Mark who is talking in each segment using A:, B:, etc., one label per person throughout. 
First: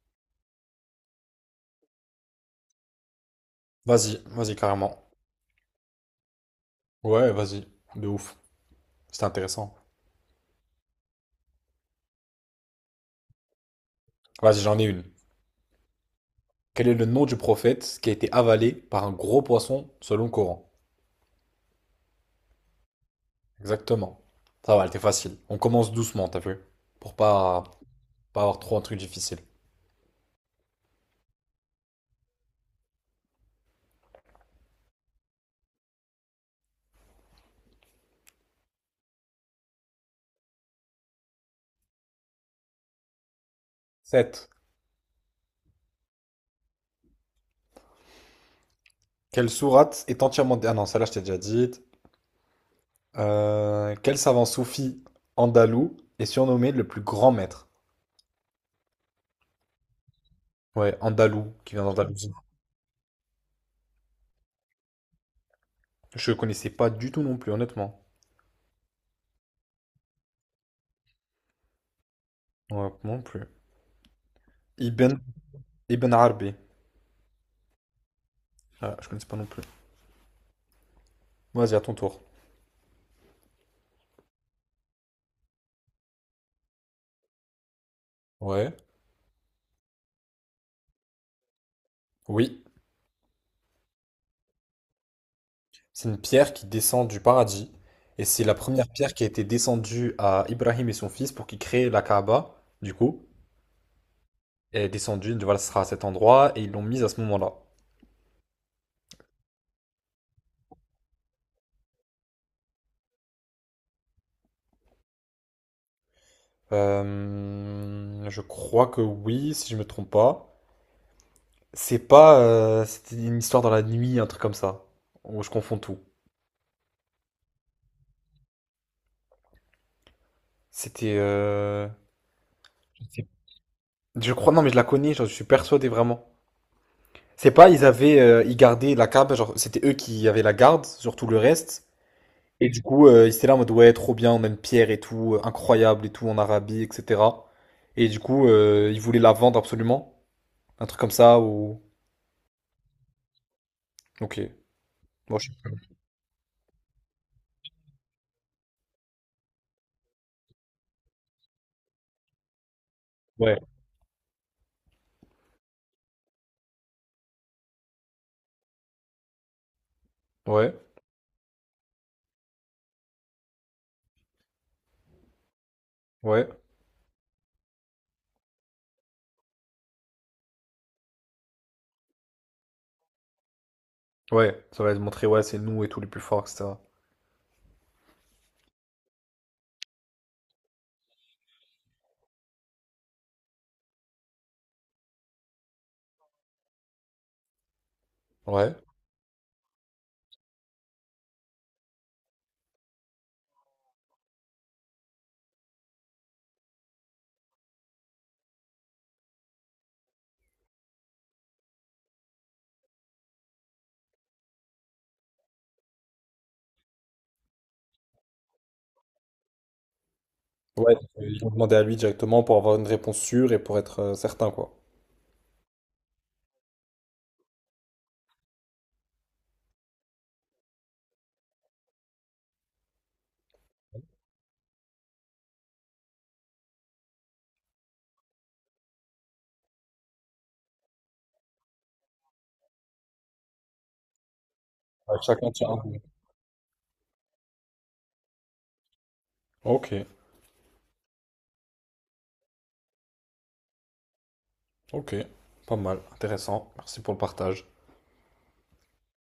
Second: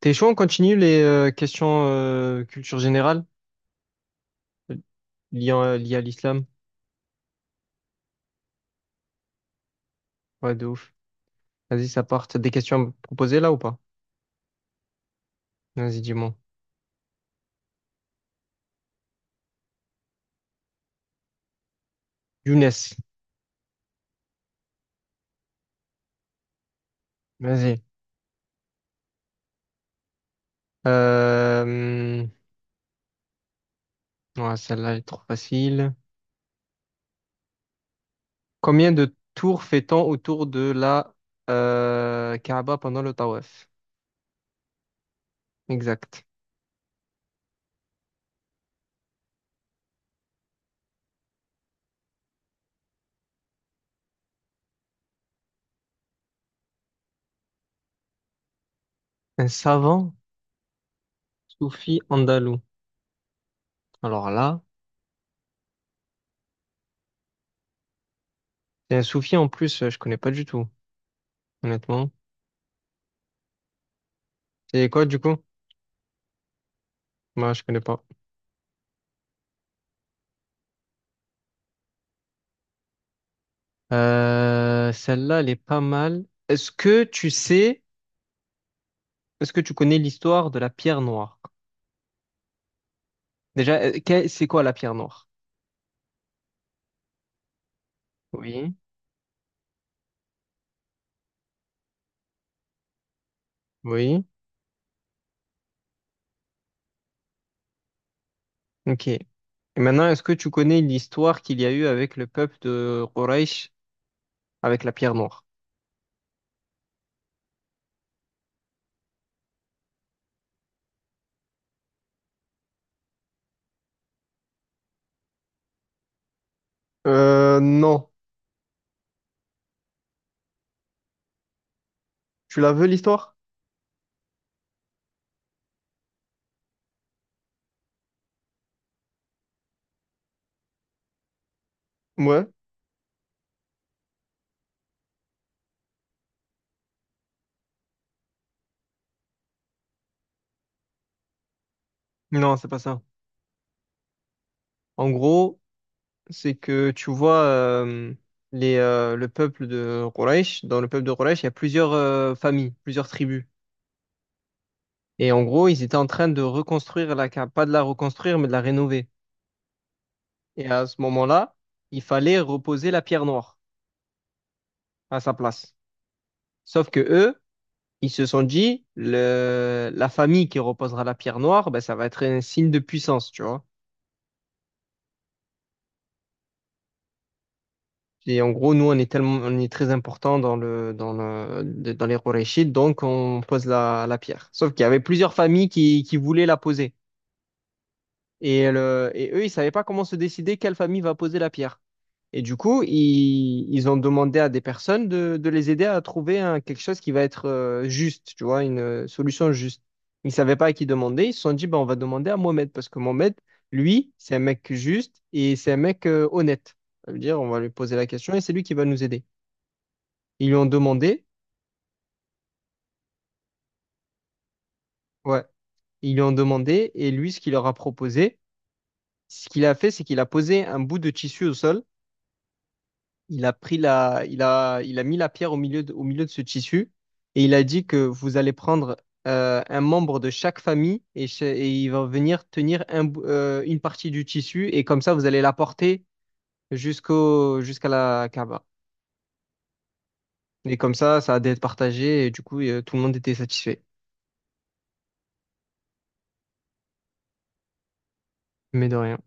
A: T'es chaud, on continue les questions culture générale
B: Vas-y, vas-y, carrément.
A: liées à l'islam?
B: Ouais, vas-y, de ouf. C'était intéressant.
A: Ouais, de ouf. Vas-y, ça part. T'as des questions à me proposer là ou pas?
B: Vas-y, j'en ai une.
A: Vas-y, dis-moi.
B: Quel est le nom du prophète qui a été avalé par un gros poisson selon le Coran?
A: Younes,
B: Exactement. Ça va, elle était facile. On commence doucement, t'as vu? Pour pas,
A: vas-y.
B: pas avoir trop un truc difficile.
A: Euh, ouais, celle-là elle est trop facile. Combien de tours fait-on autour de la Kaaba pendant le tawaf?
B: Sept.
A: Exact.
B: Quelle sourate est entièrement... Ah non, celle-là, je t'ai déjà dit. Quel savant soufi andalou est surnommé le plus grand maître?
A: Un savant
B: Ouais, andalou, qui vient
A: soufi
B: d'Andalousie.
A: andalou. Alors là,
B: Je connaissais pas du tout non plus, honnêtement.
A: c'est un soufi en plus, je connais pas du tout, honnêtement.
B: Ouais, non plus.
A: C'est quoi
B: Ibn,
A: du coup?
B: Ibn Arabi.
A: Moi, je connais pas.
B: Ah, je connais pas non plus. Vas-y, à ton tour.
A: Celle-là, elle est pas mal. Est-ce que tu sais,
B: Ouais.
A: est-ce que tu connais l'histoire de la pierre noire?
B: Oui.
A: Déjà, c'est quoi la pierre noire?
B: C'est une pierre qui descend du paradis. Et c'est la
A: Oui.
B: première pierre qui a été descendue à Ibrahim et son fils pour qu'ils créent la Kaaba. Du coup,
A: Oui.
B: elle est descendue, voilà, ce sera à cet endroit. Et ils l'ont mise à ce moment-là.
A: Ok. Et maintenant, est-ce que tu connais l'histoire qu'il y a eu avec le peuple de Quraysh avec la pierre noire?
B: Je crois que oui, si je me trompe pas. C'est pas. C'était une histoire dans la nuit, un truc comme ça. Ou je confonds tout.
A: Non.
B: C'était.
A: Tu la veux, l'histoire?
B: Je crois. Non, mais je la connais, je suis persuadé vraiment. C'est pas, ils gardaient la cab, genre c'était eux qui avaient la garde sur tout le reste.
A: Ouais.
B: Et du coup, ils étaient là en mode ouais, trop bien, on aime Pierre et tout, incroyable et tout en Arabie, etc. Et du coup, ils voulaient la vendre absolument, un truc comme ça ou.
A: Non, c'est pas ça.
B: Ok.
A: En
B: Bon, je-
A: gros, c'est que tu vois le peuple de Quraysh, dans le peuple de Quraysh, il y a plusieurs familles, plusieurs tribus.
B: Ouais,
A: Et en gros, ils étaient en train de reconstruire la cave, pas de la reconstruire, mais de la rénover. Et
B: ouais,
A: à ce moment-là, il fallait reposer la pierre noire à sa place.
B: ouais,
A: Sauf que eux, ils se sont dit, la famille qui reposera la pierre noire, ben, ça va être un signe de puissance, tu vois.
B: ouais. Ça va montrer ouais, c'est nous et tout les plus forts, etc.
A: Et en gros, nous, on est tellement, on est très important dans les Quraychites, donc on pose la pierre. Sauf qu'il y avait plusieurs familles qui voulaient la poser. Et,
B: Ouais.
A: le, et eux, ils savaient pas comment se décider quelle famille va poser la pierre. Et du coup, ils ont demandé à des personnes de les aider à trouver quelque chose qui va être juste, tu vois, une solution juste. Ils ne savaient pas à qui demander. Ils se sont dit, ben, on va demander à Mohamed parce que Mohamed, lui, c'est un mec juste et c'est un mec honnête. Ça veut dire, on va lui poser la question et c'est lui qui va nous aider. Ils lui ont
B: Ouais.
A: demandé,
B: Ils vont demander à lui directement pour avoir une réponse sûre et pour être certain quoi.
A: ouais, ils lui ont demandé et lui, ce qu'il leur a proposé, ce qu'il a fait, c'est qu'il a posé un bout de tissu au sol. Il a pris il a mis la pierre au milieu de ce tissu et il a dit que vous allez prendre un membre de chaque famille et il va venir tenir une partie du tissu et comme ça
B: Ouais,
A: vous allez
B: chacun
A: la
B: tient un bout.
A: porter jusqu'à la Kaaba.
B: Ok,
A: Et comme ça a d'être partagé et du coup tout le monde était satisfait.
B: ok, pas mal, intéressant. Merci pour le partage.
A: Mais de rien.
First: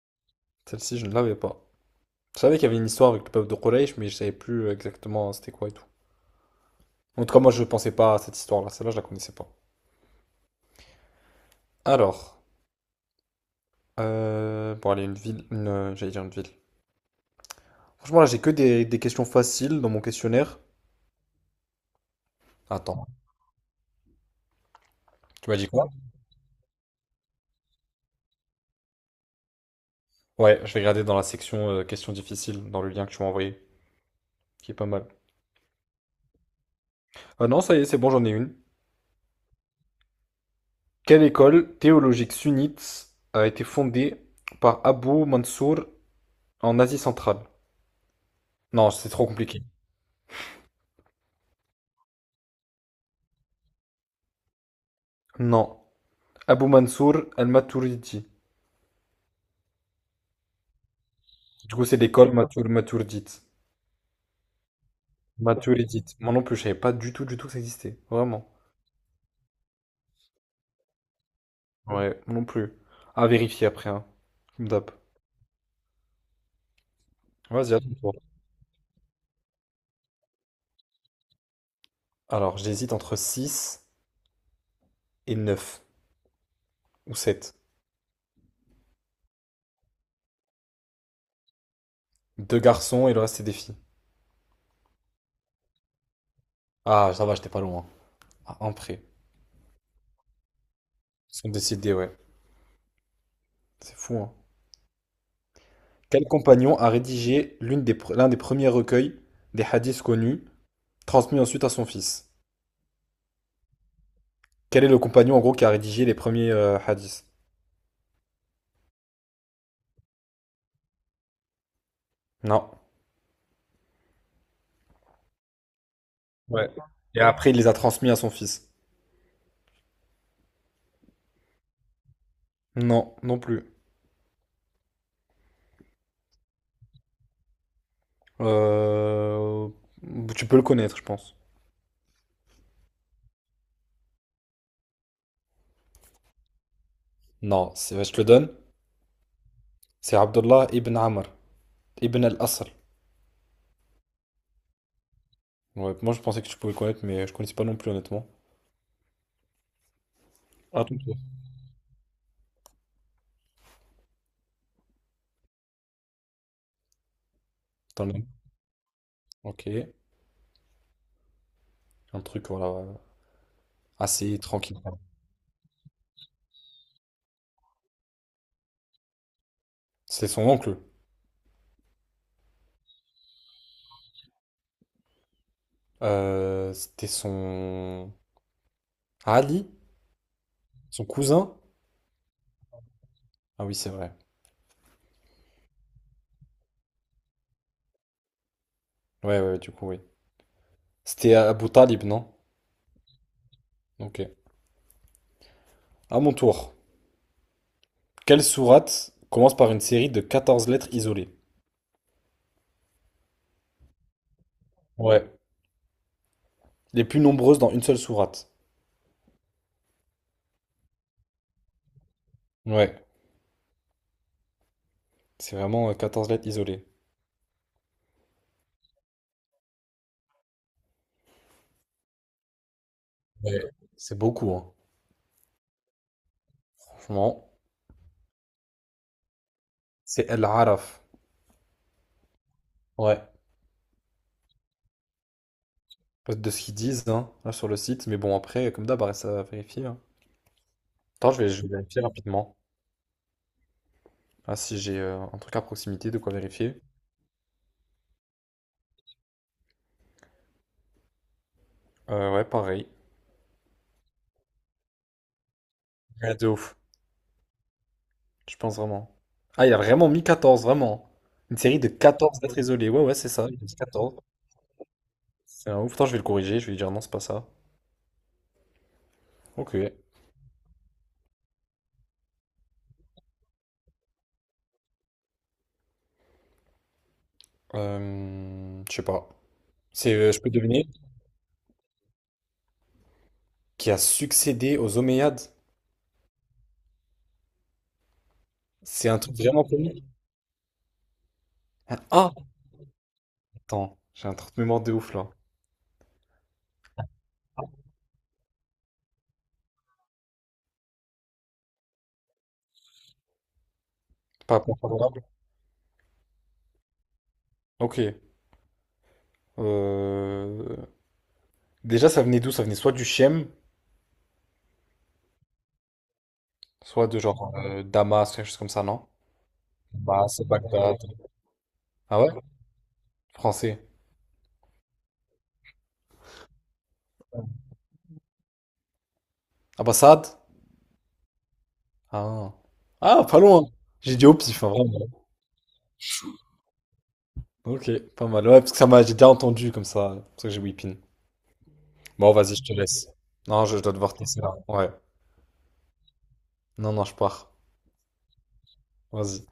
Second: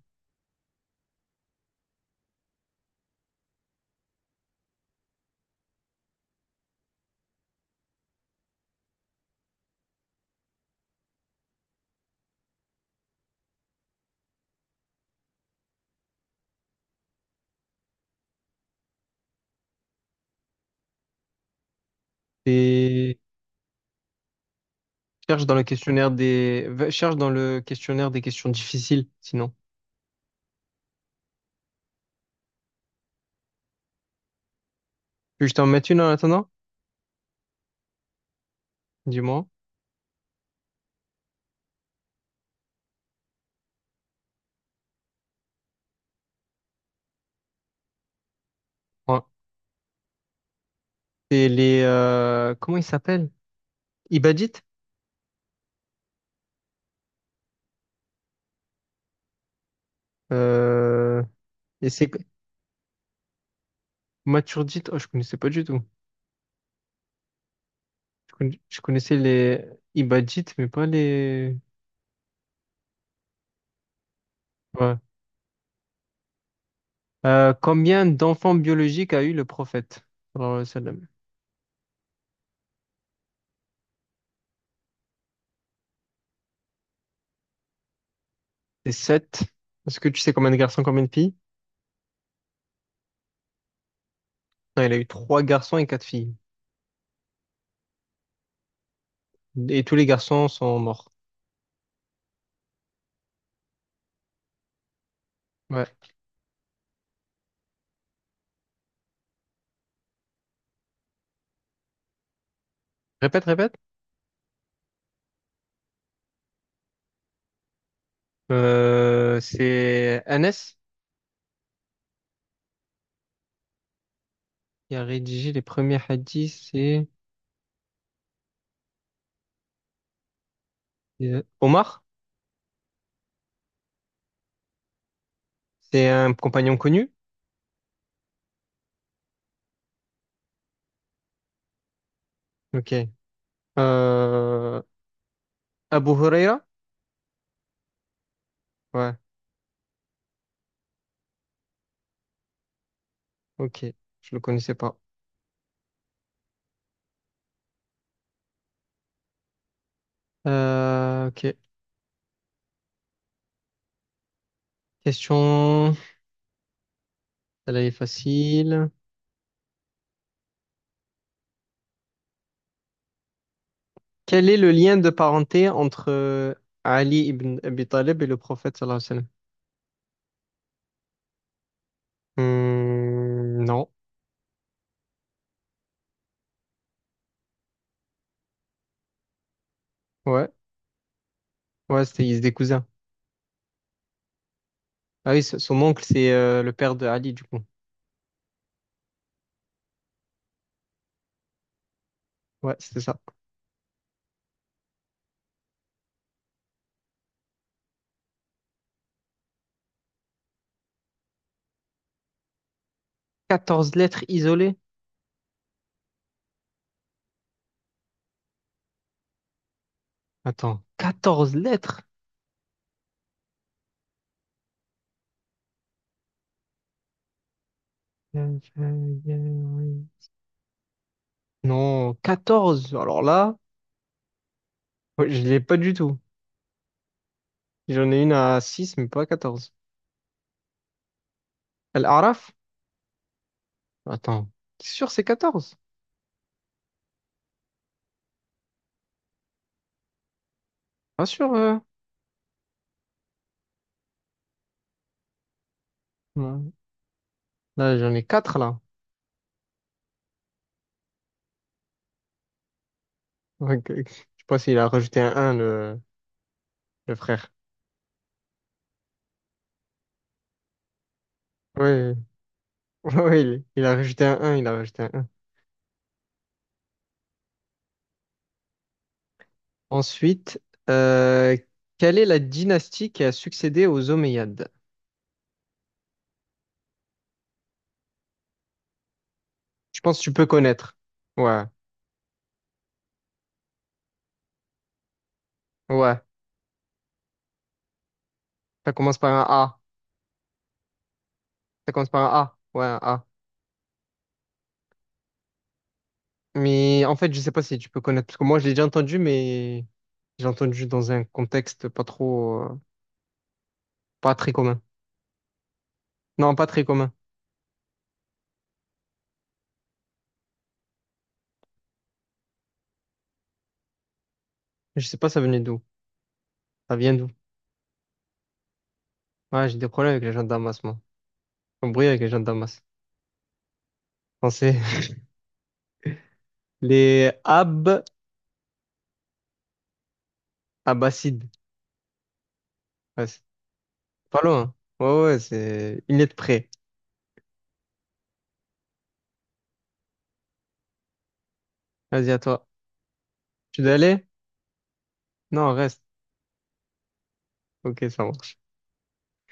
B: Celle-ci, je ne l'avais pas. Je savais qu'il y avait une histoire avec le peuple de Quraysh, mais je savais plus exactement c'était quoi et tout. En tout cas, moi, je pensais pas à cette histoire-là. Celle-là, je la connaissais pas. Alors, bon, allez, j'allais dire une ville. Franchement, là, j'ai que des questions faciles dans mon questionnaire. Attends,
A: Et cherche
B: tu
A: dans
B: m'as
A: le
B: dit quoi?
A: questionnaire cherche dans le questionnaire des questions difficiles sinon.
B: Ouais, je vais regarder dans la section questions difficiles, dans le lien que tu m'as envoyé, qui est pas mal.
A: Tu veux que je t'en mette une en attendant?
B: Ah non, ça y est, c'est bon, j'en ai une.
A: Dis-moi.
B: Quelle école théologique sunnite a été fondée par Abu Mansour en Asie centrale? Non, c'est
A: Ouais.
B: trop compliqué.
A: C'est les, comment ils s'appellent? Ibadit?
B: Non. Abou Mansour al-Maturidi.
A: Euh,
B: Du coup,
A: et
B: c'est
A: c'est
B: l'école Matur Maturdite.
A: Maturdit? Oh, je connaissais pas du tout.
B: Maturidite. Moi non plus, je savais pas du tout, du tout que ça existait. Vraiment.
A: Je connaissais les Ibadit, mais pas les.
B: Ouais, moi non plus. À vérifier après, hein. Tu me tapes.
A: Ouais. Euh,
B: Vas-y, à ton
A: combien
B: tour.
A: d'enfants biologiques a eu le prophète sallallahu alayhi wa sallam?
B: Alors, j'hésite entre 6 et 9 ou 7.
A: C'est sept. Est-ce que tu sais combien de garçons, combien de filles?
B: Deux garçons et le reste, c'est des filles.
A: Non, il a eu trois garçons et quatre filles.
B: Ah, ça va, j'étais pas loin. À un près.
A: Et tous les garçons sont morts.
B: Ils sont décidés, ouais. C'est fou, hein.
A: Ouais.
B: Quel compagnon a rédigé l'un des premiers recueils des hadiths connus, transmis ensuite à son fils?
A: Répète, répète.
B: Quel est le compagnon, en gros, qui a rédigé les premiers hadiths?
A: C'est Anas
B: Non.
A: qui a rédigé les premiers hadiths.
B: Ouais.
A: C'est
B: Et après, il les a transmis à son fils.
A: Omar.
B: Non, non plus.
A: C'est un compagnon connu.
B: Euh, Tu peux le connaître, je pense.
A: Ok. Euh, Abu Huraira?
B: Non, c'est- ouais, je te le donne.
A: Ouais,
B: C'est Abdullah ibn Amr, ibn al-Asr.
A: ok. Je le connaissais pas.
B: Ouais, moi, je pensais que tu pouvais le connaître, mais je connaissais pas non plus, honnêtement. À ton tour.
A: Ok. Question. Elle est
B: T'en as un.
A: facile.
B: Ok. Un truc, voilà, assez
A: Quel est le
B: tranquille.
A: lien de parenté entre Ali ibn Abi Talib et le prophète sallallahu alayhi wa
B: C'est son oncle.
A: sallam? Hmm, non.
B: C'était son... Ali?
A: Ouais.
B: Son cousin?
A: Ouais, c'était, ils étaient des cousins.
B: Ah oui, c'est vrai.
A: Ah oui, son oncle, c'est le père de Ali, du coup.
B: Ouais, ouais, ouais, du coup, oui. C'était Abu Talib, non?
A: Ouais, c'était ça.
B: Ok. À mon tour. Quelle sourate commence par une série de 14 lettres isolées?
A: Quatorze lettres isolées?
B: Ouais, les plus nombreuses dans une seule sourate.
A: Attends, 14 lettres?
B: Ouais, c'est vraiment 14 lettres isolées.
A: Non, 14. Alors là,
B: C'est beaucoup, hein.
A: ouais, je l'ai pas du tout.
B: Franchement,
A: J'en ai une à 6 mais pas à 14.
B: c'est El-Araf.
A: Al-Araf?
B: Ouais.
A: Attends, t'es sûr c'est 14?
B: De ce qu'ils disent hein, là, sur le site. Mais bon, après, comme d'hab, reste à vérifier, hein.
A: Pas
B: Attends,
A: sûr,
B: je vais vérifier rapidement. Ah, si j'ai un truc à proximité, de quoi
A: non.
B: vérifier.
A: Là, j'en ai 4 là.
B: Ouais, pareil.
A: Ok. Je sais pas s'il a rajouté un
B: Ouais, de ouf.
A: le frère.
B: Je pense vraiment. Ah, il a vraiment mis 14 vraiment. Une série de
A: Oui,
B: quatorze lettres isolées. Ouais,
A: oui,
B: ouais, c'est ça. Il a
A: il
B: mis
A: il a
B: 14.
A: rajouté un il a rajouté un 1.
B: C'est un ouf. Attends, je vais le corriger. Je vais lui dire non, c'est pas ça. Ok.
A: Ensuite, euh, quelle est la dynastie qui a succédé aux Omeyyades?
B: Je sais pas.
A: Je
B: C'est,
A: pense que tu
B: je
A: peux
B: peux deviner,
A: connaître. Ouais,
B: qui a succédé aux Omeyyades.
A: ouais. Ça
B: C'est
A: commence
B: un
A: par
B: truc
A: un
B: vraiment.
A: A. Ça
B: Un-
A: commence par
B: Ah!
A: un A. Ouais, un A.
B: Attends, j'ai un truc de mémoire de ouf là.
A: Mais en fait, je sais pas si tu peux connaître, parce que moi, je l'ai déjà entendu, mais j'ai entendu dans un contexte pas trop, pas très
B: Pas pas
A: commun.
B: favorable.
A: Non, pas très commun.
B: Ok. Euh, Déjà, ça venait d'où? Ça venait soit du Chem,
A: Je sais pas ça venait d'où. Ça
B: soit
A: vient
B: de
A: d'où.
B: genre Damas, quelque chose comme ça, non?
A: Ouais, j'ai des problèmes avec
B: Bah,
A: les gens
B: c'est
A: de Damas,
B: Bagdad.
A: moi. Un bruit
B: Ah
A: avec les
B: ouais?
A: gens de Damas.
B: Français.
A: Non, c'est les Ab
B: Ah bah, Saad?
A: Abbasides.
B: Ah. Ah,
A: Ouais,
B: pas
A: c'est
B: loin. J'ai dit au
A: pas loin,
B: pif, hein,
A: hein.
B: vraiment.
A: Ouais, ouais, c'est une lettre près.
B: Ok, pas mal. Ouais, parce que ça m'a, j'ai déjà entendu comme ça. C'est pour ça que j'ai whippin.
A: Vas-y,
B: Bon,
A: à
B: vas-y, je
A: toi.
B: te laisse. Non,
A: Tu
B: je
A: dois
B: dois devoir te
A: aller?
B: laisser là. Ouais.
A: Non, reste.
B: Non, non, je pars.
A: Ok, ça va.
B: Vas-y.